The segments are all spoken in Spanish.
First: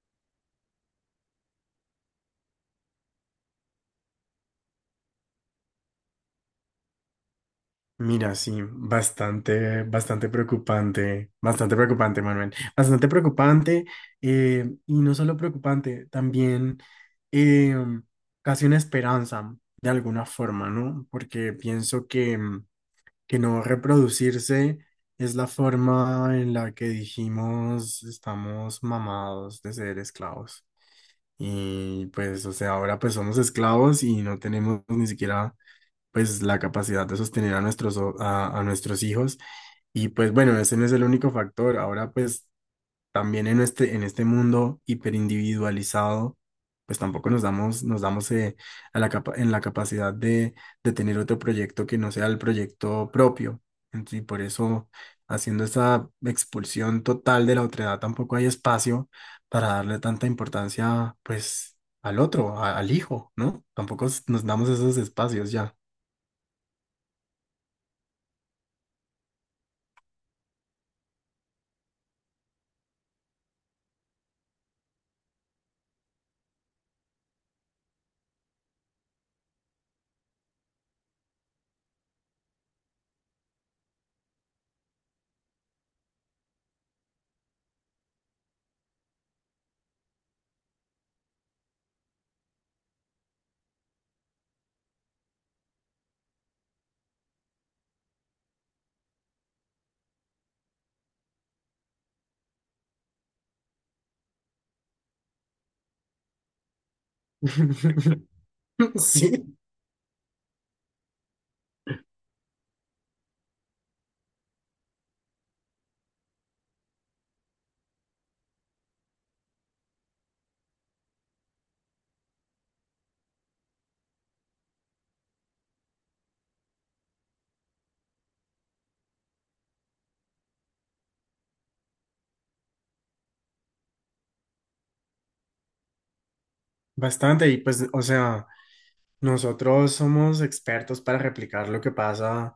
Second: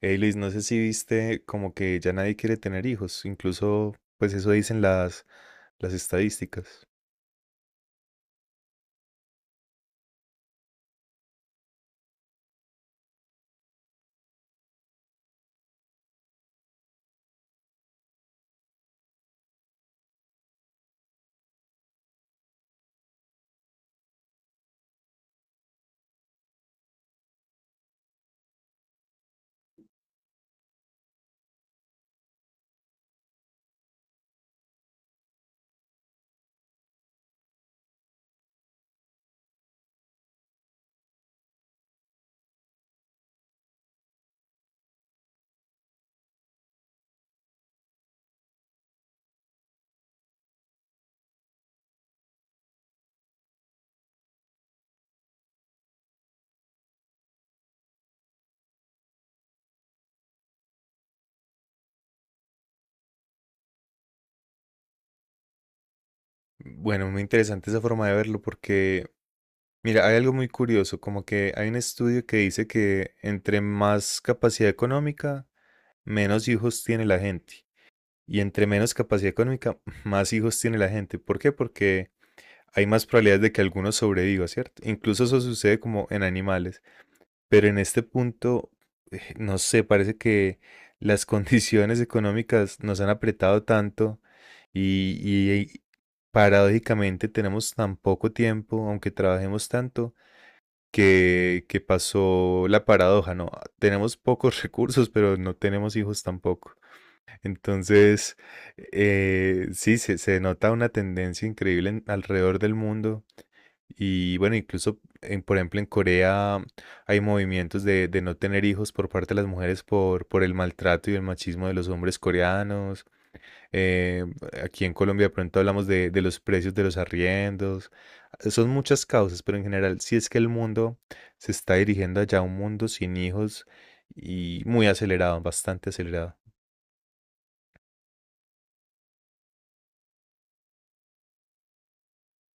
Hey Luis, no sé si viste como que ya nadie quiere tener hijos, incluso pues eso dicen las estadísticas. Mira, sí, bastante preocupante, bastante preocupante, Manuel, bastante preocupante, y no solo preocupante, también eh, casi una esperanza de alguna forma, ¿no? Porque pienso que no reproducirse es la forma en la que dijimos estamos mamados de ser esclavos. Y pues, o sea, ahora pues somos esclavos y no tenemos ni siquiera pues la capacidad de sostener a nuestros hijos. Y pues bueno, ese no es el único factor. Ahora pues también en este mundo hiperindividualizado, pues tampoco nos damos a la capa- en la capacidad de tener otro proyecto que no sea el proyecto propio. Y por eso haciendo esa expulsión total de la otredad tampoco hay espacio para darle tanta importancia pues al otro, al hijo, ¿no? Tampoco nos damos esos espacios ya. Bueno, muy interesante esa forma de verlo porque, mira, hay algo muy curioso, como que hay un estudio que dice que entre más capacidad económica, menos hijos tiene la gente. Y entre menos capacidad económica, más hijos tiene la gente. ¿Por qué? Porque hay más probabilidades de que alguno sobreviva, ¿cierto? Incluso eso sucede como en animales. Pero en este punto, no sé, parece que las condiciones económicas nos han apretado tanto y paradójicamente tenemos tan poco tiempo, aunque trabajemos tanto, que pasó la paradoja, ¿no? Tenemos pocos recursos, pero no tenemos hijos tampoco. Entonces, Sí, sí, se nota una tendencia increíble alrededor del mundo y bueno, incluso, por ejemplo, en Corea hay movimientos de no tener hijos por parte de las mujeres por el maltrato y el machismo de los hombres coreanos. Eh, aquí en Colombia de pronto hablamos de los precios de los arriendos. Son muchas causas, pero en general sí es que el mundo se está dirigiendo allá a un mundo sin hijos y muy acelerado, bastante acelerado. bastante. Y pues, o sea, nosotros somos expertos para replicar lo que pasa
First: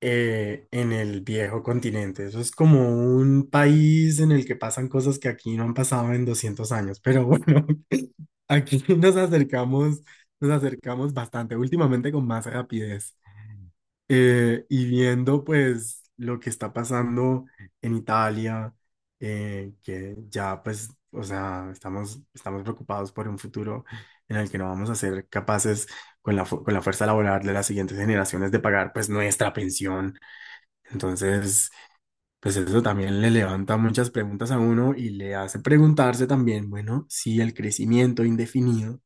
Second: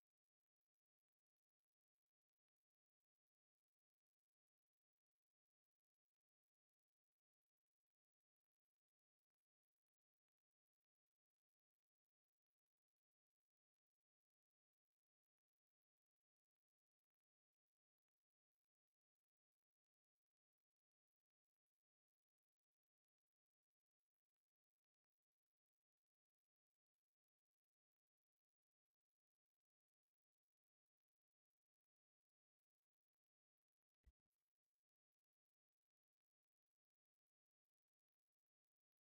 en el viejo continente. Eso es como un país en el que pasan cosas que aquí no han pasado en 200 años. Pero bueno, aquí nos acercamos bastante, últimamente con más rapidez. Y viendo pues lo que está pasando en Italia, que ya pues, o sea, estamos, estamos preocupados por un futuro en el que no vamos a ser capaces con con la fuerza laboral de las siguientes generaciones de pagar pues nuestra pensión. Entonces, pues eso también le levanta muchas preguntas a uno y le hace preguntarse también, bueno, si el crecimiento indefinido,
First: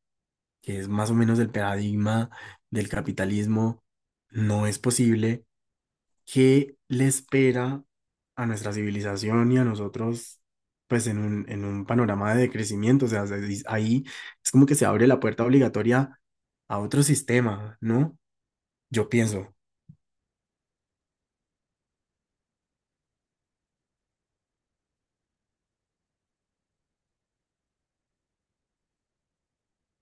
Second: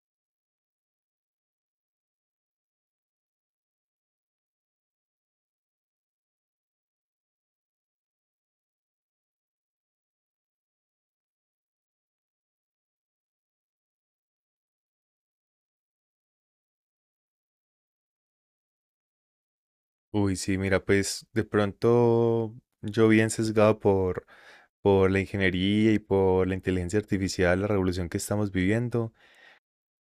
que es más o menos el paradigma del capitalismo, no es posible. ¿Qué le espera a nuestra civilización y a nosotros, pues en un panorama de crecimiento? O sea, ahí es como que se abre la puerta obligatoria a otro sistema, ¿no? Yo pienso, Uy, sí, mira, pues de pronto yo bien sesgado por la ingeniería y por la inteligencia artificial, la revolución que estamos viviendo.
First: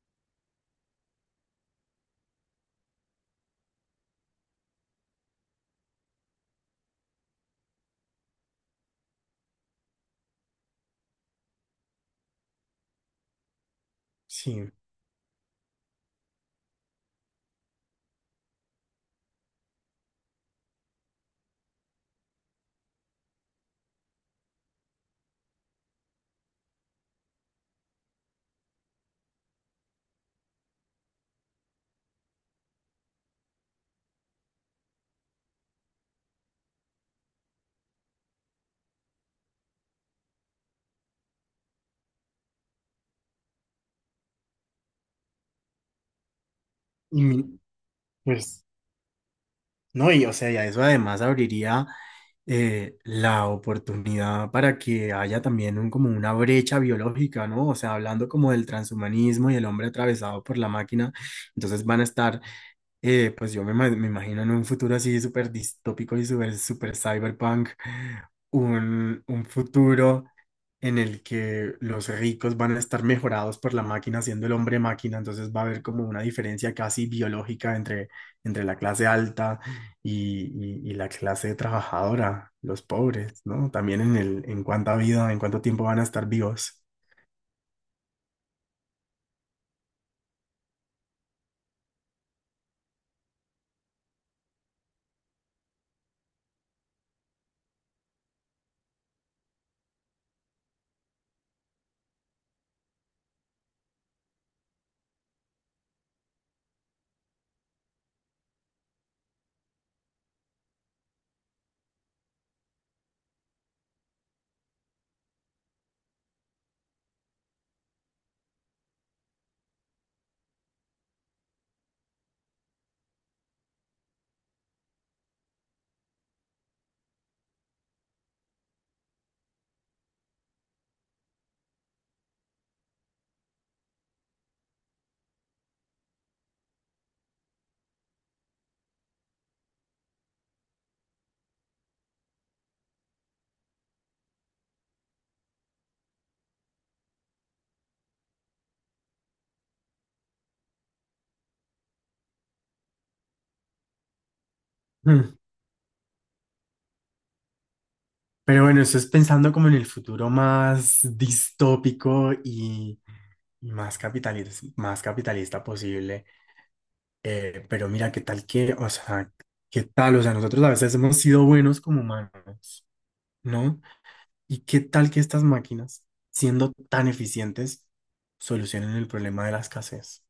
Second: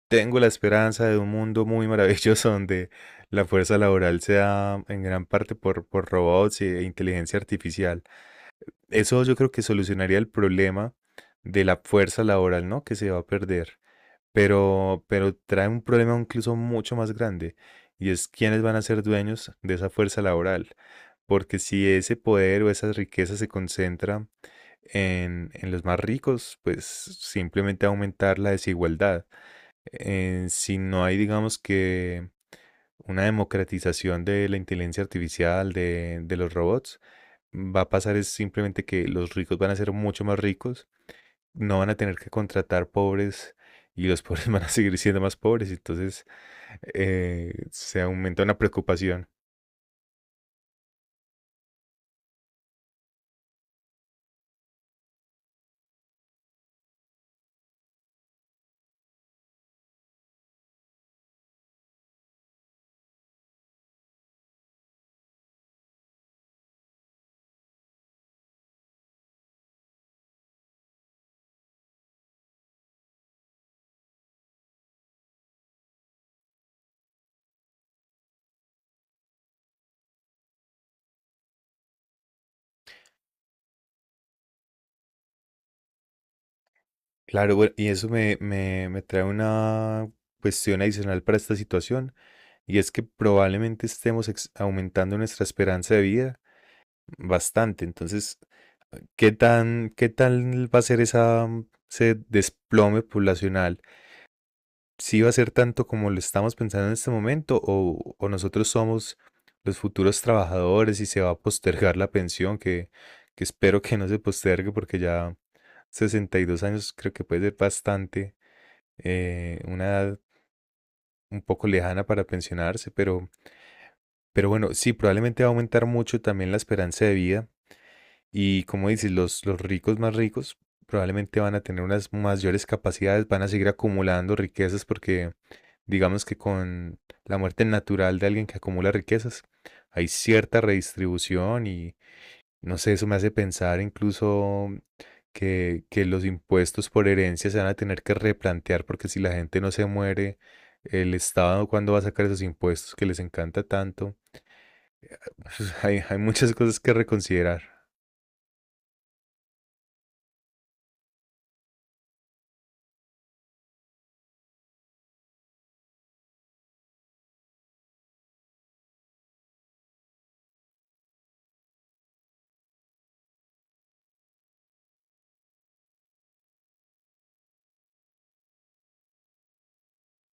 Tengo la esperanza de un mundo muy maravilloso donde la fuerza laboral sea en gran parte por robots e inteligencia artificial. Eso yo creo que solucionaría el problema de la fuerza laboral, ¿no? Que se va a perder. sí. Pero trae un problema incluso mucho más grande y es quiénes van a ser dueños de esa fuerza laboral. Porque si ese poder o esa riqueza se concentra en los más ricos, pues simplemente aumentar la desigualdad. Si no hay, digamos que una democratización de la inteligencia artificial, de los robots, va a pasar es simplemente que los ricos van a ser mucho más ricos, no van a tener que contratar pobres y los pobres van a seguir siendo más pobres. Entonces, Y mi- se aumenta una pues, preocupación. no, y o sea, y a eso además abriría la oportunidad para que haya también como una brecha biológica, ¿no? O sea, hablando como del transhumanismo y el hombre atravesado por la máquina, entonces van a estar. Me imagino en un futuro así súper distópico y súper cyberpunk, un futuro en el que los ricos van a estar mejorados por la máquina, siendo el hombre máquina, entonces va a haber como una diferencia casi biológica entre, entre la clase alta y, y la clase trabajadora, los pobres, ¿no? También en en cuánta vida, en cuánto tiempo van a estar vivos. Claro, bueno, y eso me trae una cuestión adicional para esta situación, y es que probablemente estemos aumentando nuestra esperanza de vida bastante. Entonces, ¿qué tal va a ser esa, ese desplome poblacional? ¿Sí va a ser tanto como lo estamos pensando en este momento, o nosotros somos los futuros trabajadores y se va a postergar la pensión, que espero que no se postergue porque ya 62 años creo que puede ser bastante una edad un poco lejana para pensionarse, pero bueno, sí, probablemente va a aumentar mucho también la esperanza de vida y como dices, los ricos más ricos probablemente van a tener unas mayores capacidades, van a seguir acumulando riquezas porque digamos que con la muerte natural de alguien que acumula riquezas hay cierta redistribución y no sé, eso me hace pensar incluso que los impuestos por herencia se van a tener que replantear porque si la gente no se muere, el Estado cuándo va a sacar esos impuestos que les encanta tanto. Mm. Hay muchas cosas que reconsiderar. Pero bueno, eso es pensando como en el futuro más distópico, más capitalista posible. Pero mira, qué tal, o sea, nosotros a veces hemos sido buenos como humanos, ¿no? Y qué tal que estas máquinas, siendo tan eficientes, solucionen el problema de la escasez.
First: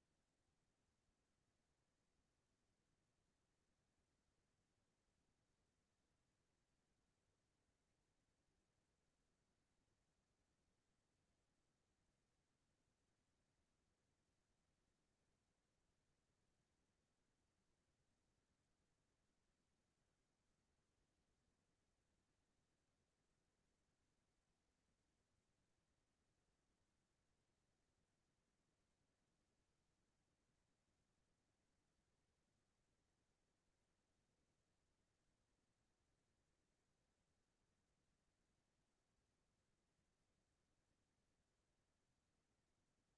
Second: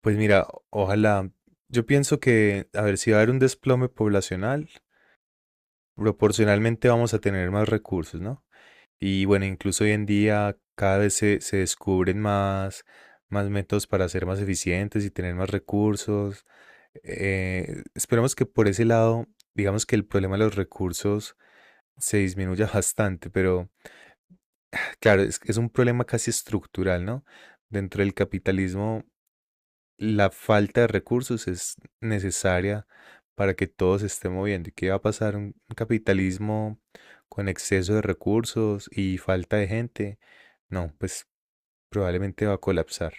Pues mira, ojalá, yo pienso que, a ver, si va a haber un desplome poblacional, proporcionalmente vamos a tener más recursos, ¿no? Y bueno, incluso hoy en día cada vez se descubren más, más métodos para ser más eficientes y tener más recursos. Esperemos que por ese lado, digamos que el problema de los recursos se disminuya bastante, pero claro, es un problema casi estructural, ¿no? Dentro del capitalismo la falta de recursos es necesaria para que todo se esté moviendo. ¿Y qué va a pasar? Un capitalismo con exceso de recursos y falta de gente. No, pues probablemente va a colapsar.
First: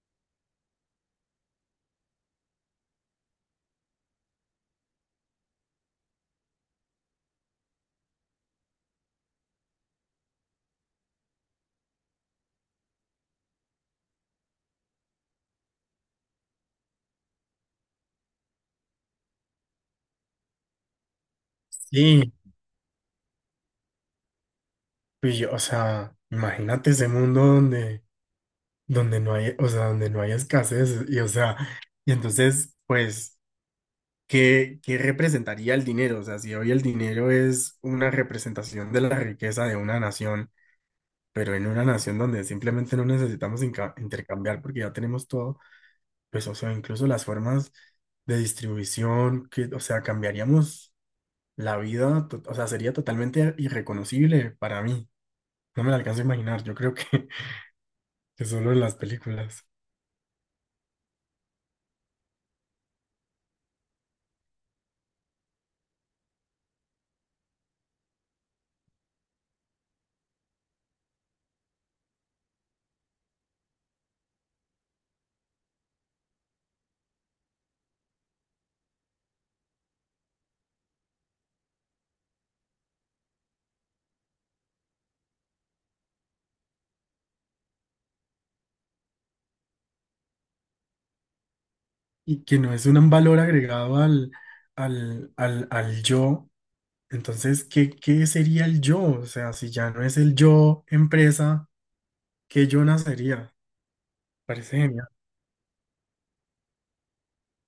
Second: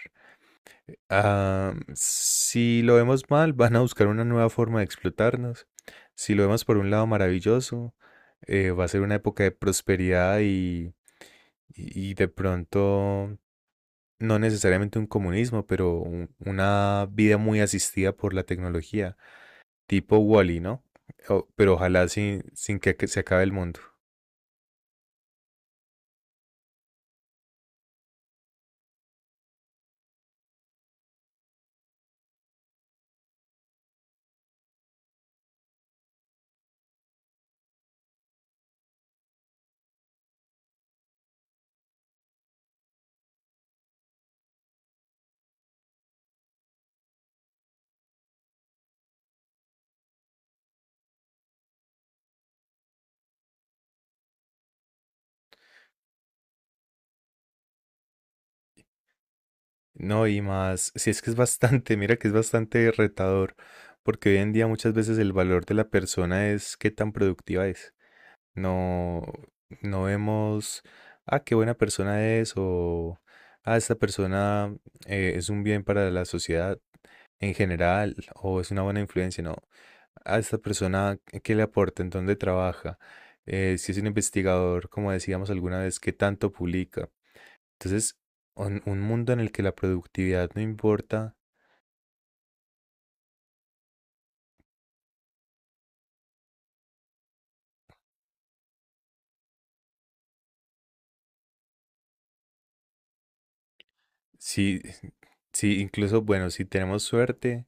Ah, si lo vemos mal, van a buscar una nueva forma de explotarnos. Si lo vemos por un lado maravilloso, va a ser una época de prosperidad y de pronto no necesariamente un comunismo, pero una vida muy asistida por la tecnología, tipo Wall-E, ¿no? Pero ojalá Sí, sin, sin que, que se acabe el mundo. pues, yo, o sea, imagínate ese mundo donde, donde no hay, o sea, donde no hay escasez y, o sea, y entonces, pues. ¿Qué, qué representaría el dinero? O sea, si hoy el dinero es una representación de la riqueza de una nación, pero en una nación donde simplemente no necesitamos intercambiar porque ya tenemos todo, pues, o sea, incluso las formas de distribución, que, o sea, cambiaríamos la vida, o sea, sería totalmente irreconocible para mí. No me la alcanzo a imaginar, yo creo que, que solo en las películas. No, y más, si es que es bastante, mira que es bastante retador, porque hoy en día muchas veces el valor de la persona es qué tan productiva es. No, no vemos, ah, qué buena persona es, o, ah, esta persona es un bien para la sociedad en general, o es una buena influencia, no. A esta persona qué le aporta, en dónde trabaja, si es un investigador, como decíamos alguna vez, qué tanto publica. Entonces, un mundo en el que la productividad no importa, Y que no es un valor agregado al yo. Entonces, ¿qué, qué sería el yo? O sea, si ya no es el yo empresa, ¿qué yo nacería? Parece si, genial. si incluso, bueno, si tenemos suerte,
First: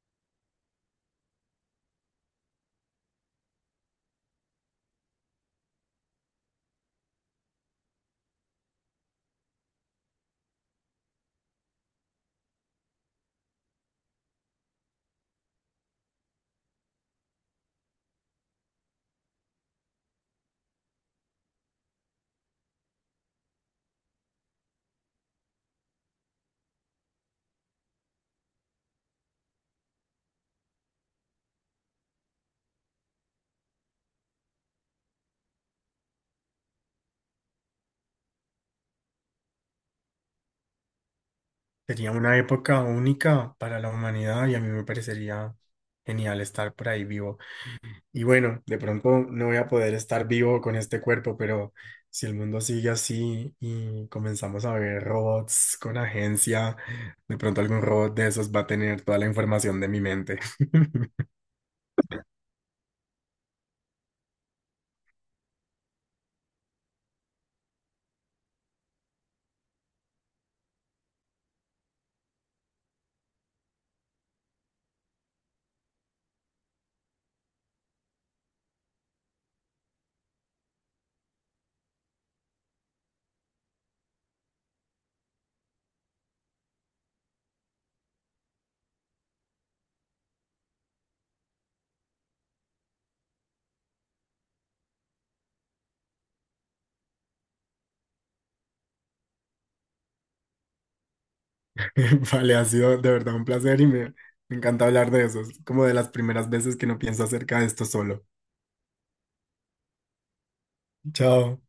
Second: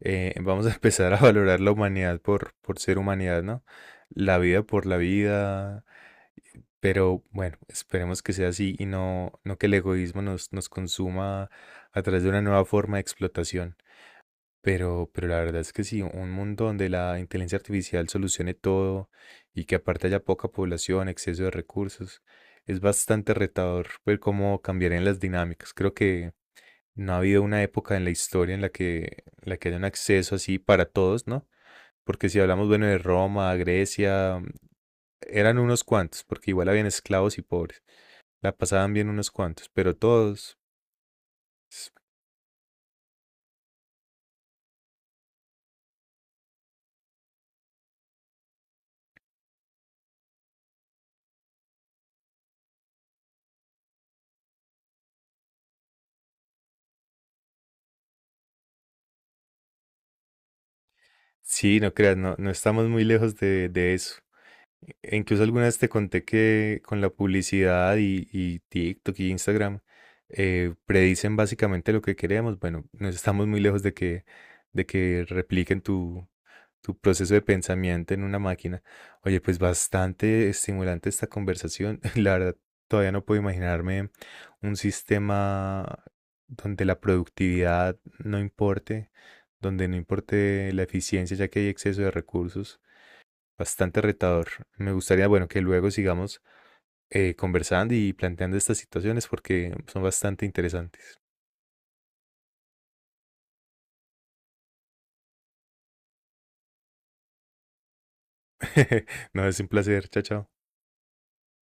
vamos a empezar a valorar la humanidad por ser humanidad, ¿no? La vida por la vida, pero bueno, esperemos que sea así y no, no que el egoísmo nos consuma a través de una nueva forma de explotación. Pero la verdad es que sí, un mundo donde la inteligencia artificial solucione todo y que aparte haya poca población, exceso de recursos, es bastante retador ver cómo cambiarían las dinámicas. Creo que no ha habido una época en la historia en la que haya un acceso así para todos, ¿no? Porque si hablamos, bueno, de Roma, Grecia, eran unos cuantos, porque igual habían esclavos y pobres, la pasaban bien unos cuantos, pero todos, Sería una época única para la humanidad y a mí me parecería genial estar por ahí vivo. Y bueno, de pronto no voy a poder estar vivo con este cuerpo, pero si el mundo sigue así y comenzamos a ver robots con agencia, de pronto algún robot de esos va a tener toda la información de mi mente. sí, no creas, no, no estamos muy lejos de eso. Incluso alguna vez te conté que con la publicidad y TikTok y Instagram predicen básicamente lo que queremos. Bueno, no estamos muy lejos de que repliquen tu, tu proceso de pensamiento en una máquina. Oye, pues bastante estimulante esta conversación. La verdad, todavía no puedo imaginarme un sistema donde la productividad no importe, donde no importe la eficiencia, ya que hay exceso de recursos. Bastante retador. Me gustaría, bueno, que luego sigamos conversando y planteando estas situaciones porque son bastante interesantes. Vale, ha sido de verdad un placer y me encanta hablar de eso. Es como de las primeras veces que no pienso acerca de esto solo. No, es un placer. Chao, chao. Chao.